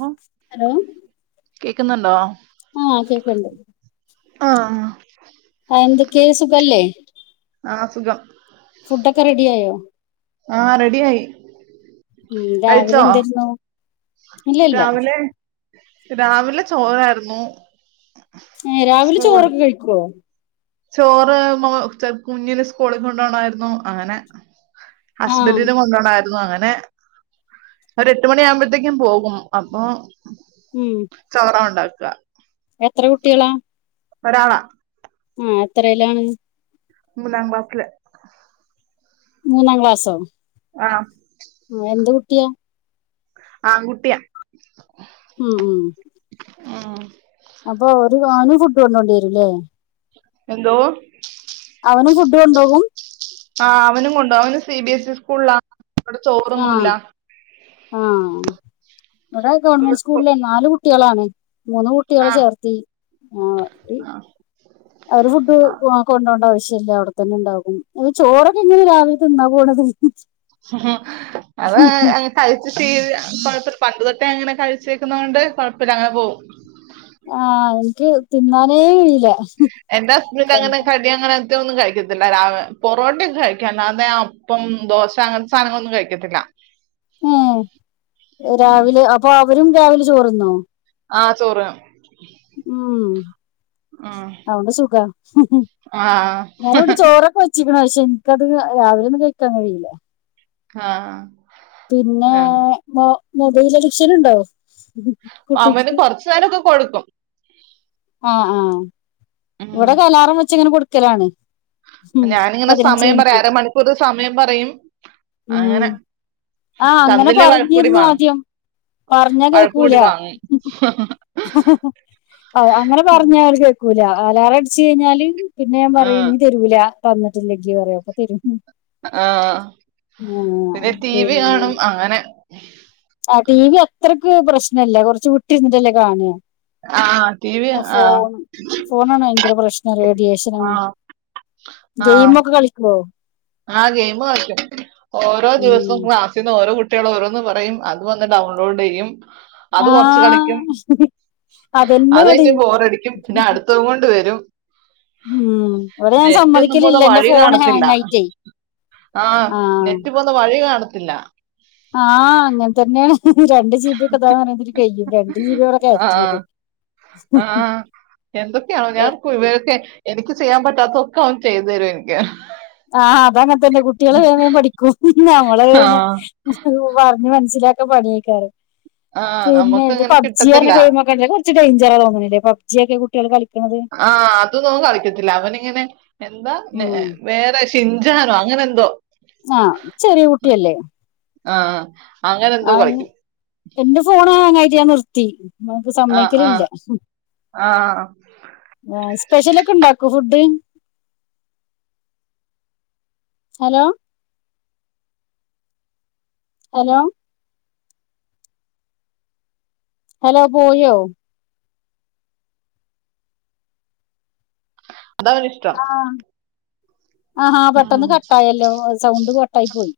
ആ ഹലോ കേക്കുന്നുണ്ടോ. ആഹ് കേക്ക്‌ണ്ട്. ആ ഹാ [unintelligible] ആ എന്തക്കെ സുഖല്ലേ? ആഹ് സുഖം ഫുഡൊക്കെ റെഡിയായോ ആഹ് റെഡിആയി ഉം രാവിലെഎന്തര്ന്നു ഇല്ലല്ല രാവിലെ രാവിലെ ചോറായിരുന്നു ഏഹ് രാവിലെ സ്കൂൾ ചോറൊക്കെകഴിക്കോ ചോറ് മൊ കുഞ്ഞിന് സ്കൂളിൽകൊണ്ടോണായിരുന്നു അങ്ങനെ ആഹ് ഹസ്ബന്റിനും കൊണ്ടണാര് ന്നു അങ്ങനെ ഒരു എട്ട്മണി ആവുമ്പൊഴത്തേക്കും പോകും അപ്പൊ ഉം ചോറ ഉണ്ടാക്ക എത്രകുട്ടികളാ ഒരാള ആഹ് എത്രയിലാണ് മൂന്നാംക്ലാസ്സില് മൂന്നാം ക്ലാസ്സോ ആഹ് എന്ത്കുട്ടിയാ ആങ്കുട്ടിയാ മ് മ് ആഹ് അപ്പൊ ഒരു [unintelligible] ഫുഡ് കൊണ്ടോണ്ടി വരുംല്ലേ എന്തോ അവന് ഫുഡ് കൊണ്ടോകും ആഹ് അവനും കൊണ്ടോവും അവന് സി ബി എസ് ഇ സ്കൂളിലാ അവിടെ ആഹ് ചോറൊന്നുല്ല ആഹ് വ്ടെ ഗവൺമെന്റ് സ്കൂളിലെ നാല് കുട്ടിളാണ് മൂന്ന് കു ട്ടികള ആഹ് ചേർത്തി ആ ഇ ആഹ് അവരെ ഫുഡ് വാ കൊണ്ടോണ്ട ആവശ്യല്ല അവിടെത്തന്നെ ഉണ്ടാകും ഈ ചോറൊക്കെ എങ്ങനെ രാവിലെ തിന്നാ പോണത് അത് എ കഴിച്ച് ശീല കൊഴപ്പല്ല പണ്ട് തൊട്ടേ അങ്ങനെ കഴിച്ചേക്കുന്നോണ്ട് കൊഴപ്പല്ല അങ്ങനെ പോകും ആഹ് നിക്ക് തിന്നാനേ കയിലാ എന്റെ ഹസ്ബന്റ് അങ്ങനെ കടി അങ്ങനെ ത്തെ ഒന്നും കഴിക്കത്തില്ല രാവ് പൊറോട്ടയോക്കെ കഴിക്കും അല്ലാതെ അപ്പം, ദോശ അങ്ങനത്തെ സാനങ്ങളൊന്നും കഴിക്കത്തില്ല ഏ ഉം രാവിലെ അപ്പൊ അവരും രാവിലെ ചോറ്ന്നോ ആഹ് ചോറ് മ് ഉം അതൊണ്ട് സുഖാ ആഹ് വേറിവിടെ ചോറൊക്കെ വ ച്ച്ക്കണ് പക്ഷേ ൻക്കത് രാവിലെ ഒന്നും കയിക്കാൻ കഴീല ആഹ് പിന്നെ മൊ മൊബയില് അഡിക്ഷൻ ഉണ്ടോ അവന് കുട്ടിക്ക് കൊറച്ച് നേരക്കൊ കൊടുക്കും ആഹ് ആഹ് ഉം വ്ടെക്കെ അലാറം വെച്ച് ഇങ്ങനെ കൊടുക്കലാണ് ഉം ഞാനിങ്ങനെ പതിനഞ്ച് സമയം പറയും മിനിറ്റ് അരമണിക്കൂർ സമയം പറയും ഉം അങ്ങനെ ആഹ് അങ്ങനെ തന്നില്ലേ വഴക്കൂടി പറഞ്ഞിരുന്നു വാങ്ങും ആദ്യം പറഞ്ഞാ വഴക്കുകൂടി വാങ്ങും അവ അങ്ങനെ പറഞ്ഞാ അവര് കേക്കൂല അലാറടിച്ച് കയിഞ്ഞാല് പിന്നെ ഞാൻ പറയും ആഹ് ഇഞ്ഞ് തെരുല തന്നിട്ടില്ലെങ്കിൽ പറയും പ്പോ തരും ആഹ് ആ പിന്നെ ടി വി പിന്നെ കാണും അങ്ങനെ ആഹ് ടി വി അത്രക്ക് പ്രശ്നല്ല കൊറച്ച് വിട്ട്‌ര്ന്നിട്ടല്ലേ കാണാ ആ ടി വി അഫ്‌ ആ ഫോണ് ഫോണാണ് വയങ്കര പ്രശ്നല്ലേ റേഡിയേഷനും ആ ഗെയിമൊക്കെ കളിക്കോ ആഹ് ഗെയ്മ് [unintelligible] ഓരോ ദിവസം ഉം ക്ലാസ് [unintelligible] ഓരോ കുട്ടിആള് ഓരോന്ന് പറയും അത് വന്ന് ഡൗൺലോഡ് യ്യും അത് കൊറച്ച് കളിക്കും ആഹ് അതന്നെ അതയിഞ്ഞ് ഇവിടെയും ബോറടിക്കും പിന്നെ അടു ത്തുകൊണ്ട് വരും ഉം ഇവിടെ ഞാൻ നെറ്റൊന്നും പോന്ന സമ്മതിക്കലില്ല എന്റെ വഴി ഫോണ് കാണത്തില്ല ഹാങ് ആയിട്ടേ ആഹ് നെറ്റ് പോന്ന വഴി കാണത്തില്ല ആഹ് അങ്ങനെ തന്നെ ആണ് രണ്ട് ജീ ഇപ്പതാ [unintelligible] രണ്ട് ജീബിയാ വ്ടെ ക്കേറ്റ്ണത് ആഹ് എന്തൊക്കെയാണോ ഞാൻ [unintelligible] എനിക്ക് ചെയ്യാൻ പറ്റാത്തൊക്കെ അവൻ ചെയ്തു തരു എനിക്ക് ആഹ് അതങ്ങനത്തന്നെ കുട്ടിള് വേംവേം പഠിക്കും നമ്മള് ആ വ്ന്നെ [unintelligible] പറഞ്ഞ് മനസ്സിലാക്കാൻ പണിയേക്കാരം ആ പിന്നെ നമുക്ക് ത് അങ്ങനെ പബ്ജി അറഞ്ഞ കിട്ടത്തില്ല ഗെയിമൊക്കെ അല്ലേ ത് കൊറച്ച് ഡേയിഞ്ചറാ തോന്ന്ണ്ല്ലേ പബ്ജിയൊക്കെ കുട്ടിആൾ കളിക്കിണത് ആഹ് അതൊന്നും ഓൻ കളിക്കത്തില്ല അവനിങ്ങനെ എന്താ നെഎ ഉം വേറെ ഷിൻജാനോ അങ്ങനെ എന്തോ ആഹ് ചെറീ കുട്ടിയല്ലേ ആഹ് അങ്ങനെ എന്തോ ആഹ് ഇന് കളിക്കും എന്റെ ഫോണ് ഹാങ്ങായിട്ട് ഞാൻ നിർത്തി [inaudible] ആഹ് ആഹ് സമ്മയിക്കലില്ല ആഹ് ആഹ് സ്പെഷ്യല് ഒക്കെ ഉണ്ടാക്കോ ഫുഡ് ഹലോ ഹലോ ഹലോ പോയോ [unintelligible] ആഹ് ആഹ് ഹ പെട്ടെന്ന് ഉം കട്ടായല്ലോ സൗണ്ട് കട്ടായി പോയി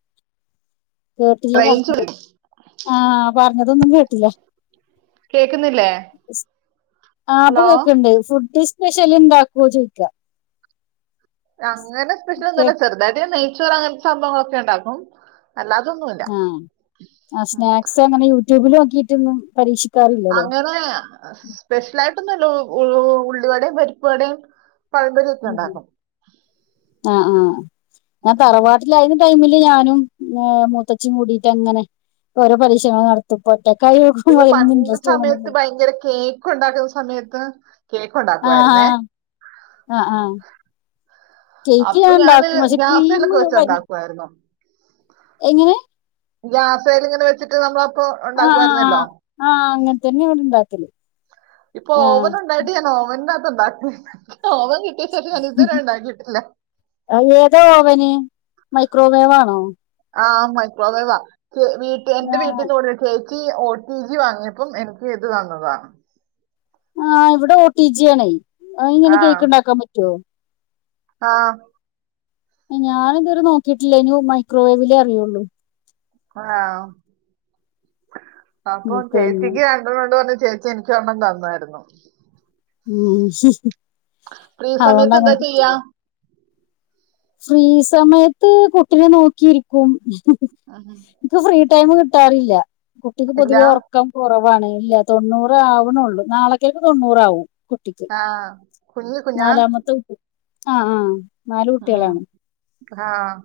കേട്ടില്ല റേഞ്ച് പറഞ്ഞത് വിളിക്കും. അഹ് പറഞ്ഞതൊന്നും കേട്ടില്ല കേക്കുന്നില്ലേ ഹലോ ആപ്പകേക്ക്‌ ണ്ട് ഫുഡ് ഇസ് സ്പെഷൽ ഇണ്ടാക്കുവോ ചോയ്ക്ക അങ്ങനെ സ്പെഷ്യൽ ഒന്നുമല്ല അങ്ങനെ സ്പഷ്ല്ന്നുല കേ- ചെറുതയിട്ട്ഞ നെയ്ച്ചോർ അങ്ങനത്തെ സംഭവങ്ങളൊക്കെഇണ്ടാകും അല്ലാതൊന്നു ആഹ് ആ സ്നാക്സ് അങ്ങനെ യൂട്യൂബില് നോക്കിട്ടൊന്നും പരീക്ഷിക് അങ്ങനെ സ്പെഷ്യലആയിട്ടൊന്നുല്ല ഉള്ളി വടെം പരിപ്പവടെം [unintelligible] ഉണ്ടാക്കും ആഹ് ആഹ് ഉം ഞാതറവാട്ടിലആയുന്ന ടൈമില് ഞാനും മൂത്തച്ചി കൂടിട്ട് അങ്ങനെ ഓരോ പരീശങ്ങൾ നടത് പ്പ ഒറ്റക്കായൊക്കുമ്പോ പിന്നെ അയ്‌ന്ന്നും പണ്ട് ഇൻറ്രസ്റ്റ് സമയത്ത് ഓന്ന്ണ്ല്ലയ് ഭയങ്കര കേ ക്കുഉണ്ടാക്കുന്ന സമയത്ത് കേക്ക് ആഹ് ഉണ്ടാക്കുമായിരുന്നേ ആഹ് ആഹ് ആഹ് കേക്ക് ഞാ അപ്പൊ ഞാന് ഇണ്ടാക്കും പക്ഷെ ഗ്യാസേലൊക്കെ ക്രീമ് വ [unintelligible] എങ്ങനെ ഗ്യാസല് ഇങ്ങനെ വെച്ചിട്ട് നമ്മള അപ്പൊ ആഹ് ആഹ് ഉണ്ടാക്കുയിരുന്നല്ലോ ആഹ് ആഹ് അങ്ങനെ തന്നെ ഇവിടെ ഇണ്ടാക്കല് ഇപ്പൊ ആഹ് ഓവൻ ഉണ്ടായിട്ട് ഞാൻ പ്പ ഓവന്ണ്ടായിട്ട് ഓവൻ കത്ത്ണ്ടാക്കി ഓവൻ കിട്ടിയ ശേഷം ഞാന് ഇതുവരെ ഉണ്ടാക്കിയിട്ടില്ല ഏതോ ഓവന് മൈക്രോവേവ് ആണോ ആഹ് മൈ ക്രോവേവ വീട്ട എന്റെ ആഹ് വീട്ടിന്ന് ഒരു കെക് ഇ ഒ ട്ടി ജി വാങ്ങിയപ്പം എനിക്ക് ഇത് തന്നതാ ആഹ് ഇവിടെ ഒ ട്ടി ജി ആണ് അത് ഇങ്ങനെ കേക്ക് ഇണ്ടാക്കാൻ പറ്റു ആഹ് ഞാന് ഇതുവരെ നോക്കിയിട്ടില്ലേനു മൈക്രോവേവിലേ അറിയുള്ളൂ ആഹ് അപ്പോ ഉം, ച്ചേച്ചി പിന്നെ ക് [unintelligible] എനിക്ക് എണ്ണം തന്നായിരുന്നു ഉം ഫ്രീ അതുകൊണ്ട് സമയത്ത് എന്താ ചെയ്യാ അങ്ങനെകിട്ടിലെ ഫ്രീ സമയത്ത് കുട്ടിനെ നോക്കിരിക്കും ആഹ നിക്ക് ഫ്രീ ടൈം കിട്ടാറില്ല കുട്ടിക്ക് ഇല്ല പൊതുവേ ഒറ് ക്കം കൊറവാണ് ഇല്ല തൊണ്ണൂറ് ആവണുള്ളൂ നാളെക്കേക്ക് തൊണ്ണൂറാവും ട്ടിക്ക്‌ ആ കുഞ്ഞു കുഞ്ഞാ നാലാമത്തെ കുട്ടി ആഹ് ആഹ് നാല് ആഹ് ആഹ്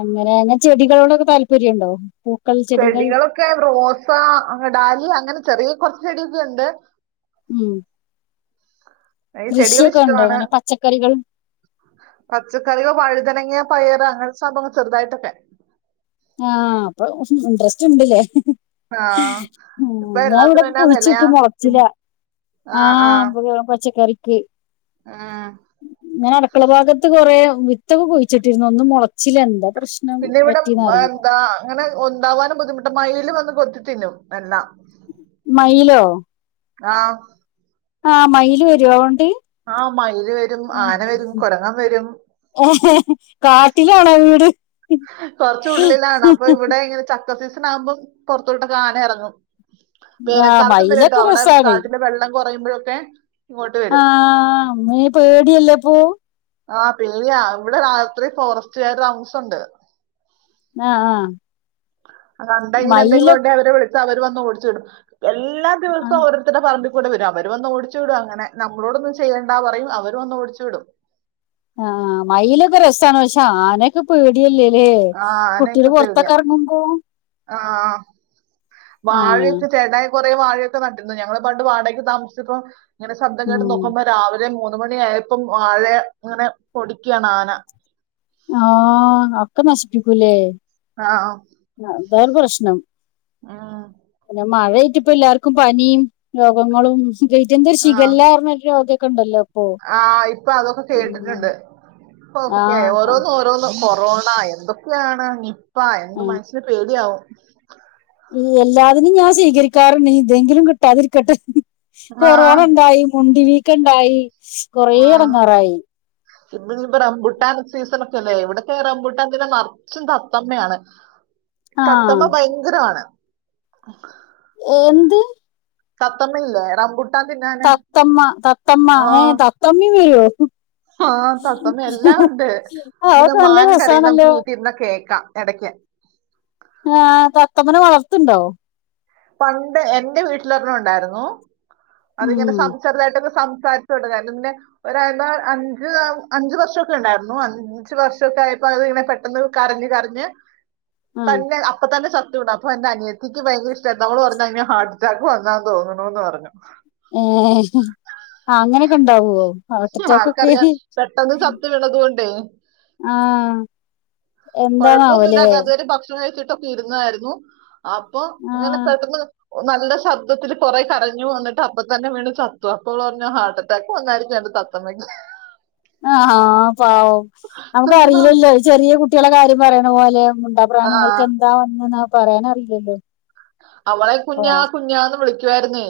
അങ്ങനെഞ ചെടികളോടൊക്കെ താല്പര്യണ്ടോ ചെടികളൊക്കെ റോസ, ഡാലിയ അങ്ങനെ ചെറിയ കൊറച്ച് ചെടിക്കെ ഉണ്ട് ഉം എ കൃഷിയൊക്കെ ഉണ്ടോ ചെടികള്ഇഷ്ടണ് അങ്ങനെ പച്ചക്കറികൾ പച്ചക്കറിയൊ വഴുതനങ്ങ, പയറ്, അങ്ങനെ സംഭവങ്ങ ചെറുതായിട്ടൊക്കെ ആഹ് അപ്പൊ ഇൻട്രസ്റ്റ്ണ്ട്ല്ലേ ആഹ്. ഉം ഇപ്പൊ ഞാ എല്ലാത്തിനും ഇവിടക്കെ എന്നാ വെലയാ. കുഴിച്ചട്ട് പിൻ മൊളച്ചില ആഹ് [unintelligible] പച്ചക്കറിക്ക് ആഹ് ഞാൻ അടക്കള ഭാഗത്ത് കൊറെ വിത്തൊക്കെ കുഴിച്ചിട്ടിരുന്നു ഒന്നും മുളച്ചില്ല എന്താ പ്രശ് പിന്നെ ഇവിടെ എന്താ അങ്ങനെ ഒണ്ടാവാനും ബുദ്ധിമുട്ടാ മയിൽ വന്ന് കൊത്തി തിന്നും എല്ലാം മയിലോ ആഹ് ആഹ് മയില് വരോ അവോണ്ട് ആ മയില് വരും ആന വരും കുരങ്ങൻ വരും കാട്ടിലാണോ വീട് കൊർച്ച ഉള്ളിലാണ് അപ്പൊ ഇവിടെ ഇങ്ങനെ ചക്കസീസൺ ആകുമ്പം പൊറത്തോട്ടൊക്കെ ആന എറങ്ങും ആ വേനൽക്കാലത്തും വരുംട്ടോ മയിലൊക്കെ അവിടെ രസാണ് കാട്ടിലെ വെള്ളം കുറയുമ്പോഴൊക്കെ ഇങ്ങോട്ട് വരും ആഹ് അമ്മേ പേടിയല്ലേപ്പൂ ആഹ പേടിയാ ഇവിടെ രാത്രി ഫോറസ്റ്റുകാര് താമസം ഉണ്ട് ആഹ് ആഹ് അഹ് കണ്ട ഇങ്ങനെ എന്തെങ്കിലും ഒണ്ടെ അവരെ വിളിച്ചാ അവര് വന്ന് ഓടിച്ചു വിടും എല്ലാ ആ ദിവസവും പറമ്പിൽ കൂടെ വരും അവര് വന്ന് ഓടിച്ചു വിടും അങ്ങനെ നമ്മളോടൊന്നും ചെയ്യേണ്ടാ പറയും അവര് വന്ന് ഓടിച്ചു വിടും ആഹ് മയിലൊക്കെ രസാണ് പക്ഷേ ആന പേടിയല്ലെല്ലേ ആ കുട്ടിയാൾ ആനയൊക്കെ പേടിയാ പൊറത്തൊക്കറങ്ങുമ്പോ വാഴൊക്കെ ചേടായി കൊറെ വാഴയൊക്കെ നട്ടിരുന്നു ഞങ്ങൾ പണ്ട് വാടകക്ക് താമസിച്ചപ്പോ ഇങ്ങനെ ശബ്ദം കേട്ട് ഉം നോക്കുമ്പോ രാവിലെ മൂന്നു മണിയായപ്പം വാഴെ ഇങ്ങനെ പൊടിക്കാണ് ആന ആ ഒക്ക നഷ്പ്പിക്കു ലെ ആ ഓ അതാണ് പ്രശ്നം ഉം പിന്നെ മഴ ആയിട്ട് ഇപ്പ എല്ലാർക്കും പനിം രോഗങ്ങളും [unintelligible] ഒര് ഷിഖല്ല പർഞ്ഞ ഒര് രോഗക്കണ്ടല്ലോ ആ ഇപ്പ അതൊക്ക കേട്ട്ട്ട്ണ്ട് [unintelligible] ആഹ് ഓരോന്നു ഓരോന്നും കൊറോണ എന്തൊക്കെണ് നിപ്പാ എന്ത് ആഹ് മനുഷ്യന് പേടിയാവും എല്ലാതിനും ഞാൻ സ്വീകരിക്കാറുണ്ട് ഇതെങ്കിലും കിട്ടാതിരിക്കട്ടെ കൊറോണ ആഹ് ഇണ്ടായി മുണ്ടി വീക്കം ഇണ്ടായി കൊറെ എടങ്ങാറായി ഇ [unintelligible] റമ്പുട്ടാൻ സീസണ [unintelligible] ഇവടെക്കെ റമ്പുട്ടാൻമല് നർച്ചും തത്തമ്മയാണ് ആഹ് തത്തമ്മ ഭയ ങ്കരമാണ് എ എന്ത് തത്തമ്മ ഇല്ലേ റമ്പു തത്തമ്മ തത്തമ്മ ഏ തത്തമ്മീം വരോ ആ തത്തമ്മ എല്ലാം ഉണ്ട് പിന്നെ അതൊക്കെ നല്ല മാൻ കരയുന്ന നമുക്ക് രസാണല്ലോ വീട്ടി ഇരുന്ന് കേക്കാം എടക്ക് ആ തത്തമ്മനെ വളർത്ത്ണ്ടോ പണ്ട് എന്റെ വീട്ടില് ഒരെണ്ണം ഉണ്ടായിരുന്നു അത് ഇങ്ങനെ ഉം സം ചെർതായിട്ടൊക്കെ സംസാരി [unintelligible] ര്ന്നു പിന്നെ ഒരാ അഞ്ച് അഞ്ച് വർഷൊക്ക ഇണ്ടായിരുന്നു അ അഞ്ച് വർഷൊക്ക ആയപ്പോ അത് ഇങ്ങനെ പെട്ടെന്ന് കരഞ് കരഞ് ആഹ് തന്നെ അപ്പൊ തന്നെ ചത്തു ടാ അപ്പൊ എന്റെ അനിയത്തിക്ക് ഭയങ്കര ഇഷ് ട്ടം നമ്മള് പറഞ്ഞു അയ്ന് ഹാർട്ട് അറ്റാക്ക് വന്നാന്ന് തോന്നുണുന്ന് പർഞ്ഞു ഏ അങ്ങനെക്കെ ഇണ്ടാവോ ആർക്കറിയാം പെട്ടെന്ന് ചത്ത് വിണതു കൊണ്ടേ ആ എന്താണാവോ ലെ കുഴപ്പമൊന്നുമില്ലാതെ അതുവരെ ഭക്ഷണം കയ്ച്ചിട്ടൊക്കെ ഇര്ന്നായിരുന്നു അപ്പൊ ആ ഇങ്ങനെ പെട്ടെന്ന് നല്ല ശബ്ദത്തില് കോറെ കരഞ്ഞു ന്നട്ട് അപ്പം തന്നെ വീണ് ചത്തു അപ്പോ ഓള് പർഞ്ഞു ഹാർട്ട് അറ്റാക്ക് വന്നായിരുന്നു [unintelligible] തത്തമ്മയ്ക്ക് ആ ഹാ പാവം നമുക്ക അറീലല്ലോ ചെറിയ കുട്ടിഴള കാര്യം പറിണ പോലെ മിണ്ടാ ആ പ്രാണികൾക്ക് എന്താ വന്നെന്ന് പറയാനറീലല്ലോ അവളെ കുഞ്ഞാ കുഞ്ഞാന്ന് വിളിക്കുവായിരുന്നേ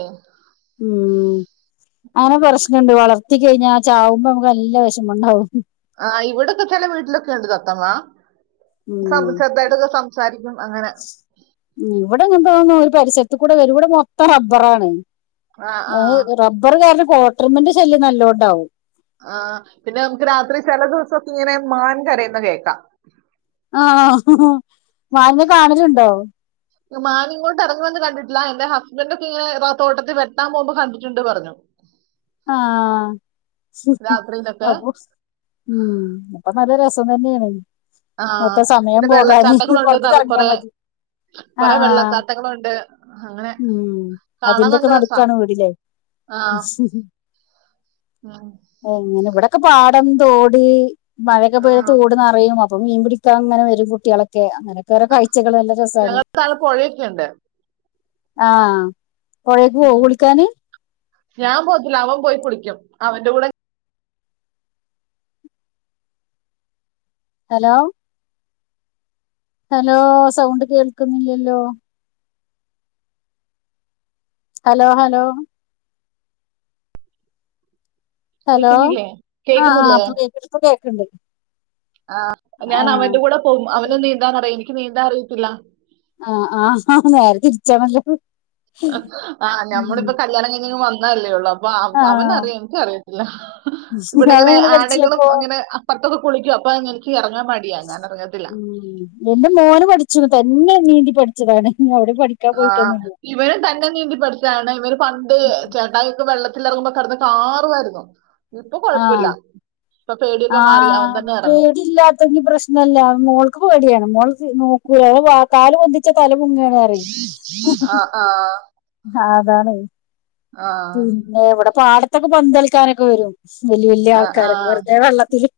ഉം അങ്ങനെ ഉം. പ്രശ്നണ്ട് വളർത്തി കഴിഞ്ഞാ ചാവുമ്പോ നമുക്ക് നല്ല വെഷമണ്ടാവും ആ ഇവടൊക്കെ ചെല വീട്ടിലൊക്ക ഇണ്ട് തത്തമ്മാ ഉം [unintelligible] ചെർതായിട്ടൊക്ക സംസാരിക്കും അങ്ങനെ ഇവടെ അങ്ങൻതതോന്നും ഒര് പരിസര്ത്ത് കൂടെ വരൂ ഇവടെ മൊത്തം റബ്ബറാണ് ആ റബ്ബറ് കാരണം കോട്ടര്മന്റെ ശല്യം നല്ലോണ്ടാവും ആ പിന്നെ നമുക്ക് രാത്രി ചെല ദിവസൊക്കെ ഇങ്ങനെ മാൻ കരയുന്ന കേക്കാ ആ മാൻനെ കാണല്ണ്ടോ മാന് ഇങ്ങോട്ട് എറങ്ങി വന്ന് കണ്ടിട്ടില്ല എന്റെ ഹസ്ബൻഡ് ഒക്ക ഇങ്ങനെ തൊട്ടത്തി വൊട്ടാം പോവുമ്പോ കണ്ട്ട്ട്ണ്ട് പറഞ്ഞു ആ രാത്രിയിലൊക്കെ [unintelligible] ഉം അപ്പം നല്ല രസം തന്നെണ് ആ മൊത്തം സമയം പിന്നെ പോകാനെ വെള്ളച്ചാട്ടങ്ങളുണ്ട് പൊർത്ത്ക്ക് നിറ- എർങ്ങിയാ കുറെ മതി ആ കുറെ ആ വെള്ളച്ചാട്ടങ്ങളുണ്ട് അങ്ങനെ ഉം കാണാൻ അതിന്റെക്കെ നല്ല രസാ നടുക്കാണ് വീട് ലെ ഉം ആഹ് എങ്ങനെ ഇവിടൊക്കെ പാടം തോട് മഴക്കെ ആ പെയ്ത തോട്ന്നറിയും അ അപ്പൊ മീൻ പിടിക്കാൻ അങ്ങനെ വരും കുട്ടികളൊക്കെ അങ്ങനെയൊക്കെ ഓരോ കാഴ്ചകൾ നല്ല രസമാണ് താഴെ പുഴയൊക്കെ ഉണ്ട് ആഹ് പുഴേക്ക് പോവോ ഉം. കുളിക്കാന് ഞാൻ പോകത്തില്ല അവൻ പോയി കുളിക്കും അവന്റെ കൂടെ ഹലോ ഹലോ സൗണ്ട് കേൾക്കുന്നില്ലല്ലോ ഹലോ ഹലോ ഹലോ കേക്കുന്നില്ലേ ആഹ് ആഹ് കേക്കുന്നില്ലേ ഇപ്പൊ കേക്ക്ണ്ട് ഇപ്പൊ കേക്ക്ണ്ട് ആഹ് ഞാൻ ആഹ് അവന്റെ കൂടെ പോകും അവന് നീന്താൻ അറിയും എനിക്ക് നീന്താൻ അറിയത്തില്ല ആഹ് ആഹ് ആഹ് നേരെ തിരിച്ചാണല്ലോ ആഹ് ഉം ഞമ്മളിപ്പൊ കല്യാണം കഴിഞ്ഞങ് വന്നല്ലേ ഉള്ളൂ അപ്പ അവന് ആഹ് അറിയാ എനിക്കറിയത്തില്ല ഇവിടെ ഇങ്ങനെ അവനെങ്ങനെ ആളുകളും പഠിച്ചപ്പോ അങ്ങനെ പൊറത്തൊക്ക കുളിക്കോ അപ്പോ എനിക്ക് ഇറങ്ങാൻ മടി എന്റെ മോന് പഠിച്ച തന്നെ നീന്തി പഠിച്ചതാണ് അവിടെ പഠി ആഹ് ഇവരും തന്നെ നീന്തിപഠിച്ചാണ് ഇവര് പണ്ട് ചേട്ട വെള്ളത്തിൽ ഇറങ്ങുമ്പോ കിടന്ന് കാറുവായിരുന്നു ഇപ്പൊ ആഹ് കൊഴപ്പല്ല ആഹ് പേടില്ല ങ്കി പ്രശ്നല്ല മോൾക്ക് പേടിയാണ് മോൾ നോക്കൂലാ ഓള് വ കാല് പൊന്തിച്ച് തലമുങ്ങാണ് ആഹ് ആഹ് ആഹ് അതാണ് ആഹ് പിന്നെ ഇവടെ പാടത്തൊക്കെ പന്തളിക്കാനൊക്കെ വരും വല്യ വല്യ ആ ആൾക്കാരൊക്കെ ആ വെറുതെ വെള്ളത്തില്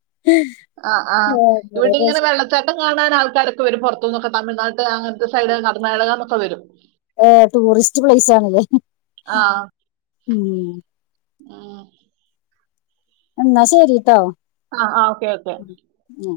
ഒരു രസം ചട്ടം കാണാൻ ആൾക്കാരൊക്കെ വരും പുറത്ത് നിന്നൊക്കെ തമിഴ്നാട്ട് അങ്ങനത്തെ സൈഡ് കർണാടക എന്നൊക്കെ വരും ഏഹ് ടൂറിസ്റ്റ് പ്ലേസ് ആണല്ലേ ഉം ആഹ് എന്നാ ശരിട്ടോ ആഹ് ആഹ് ഓക്കേ ഓക്കെ ഉം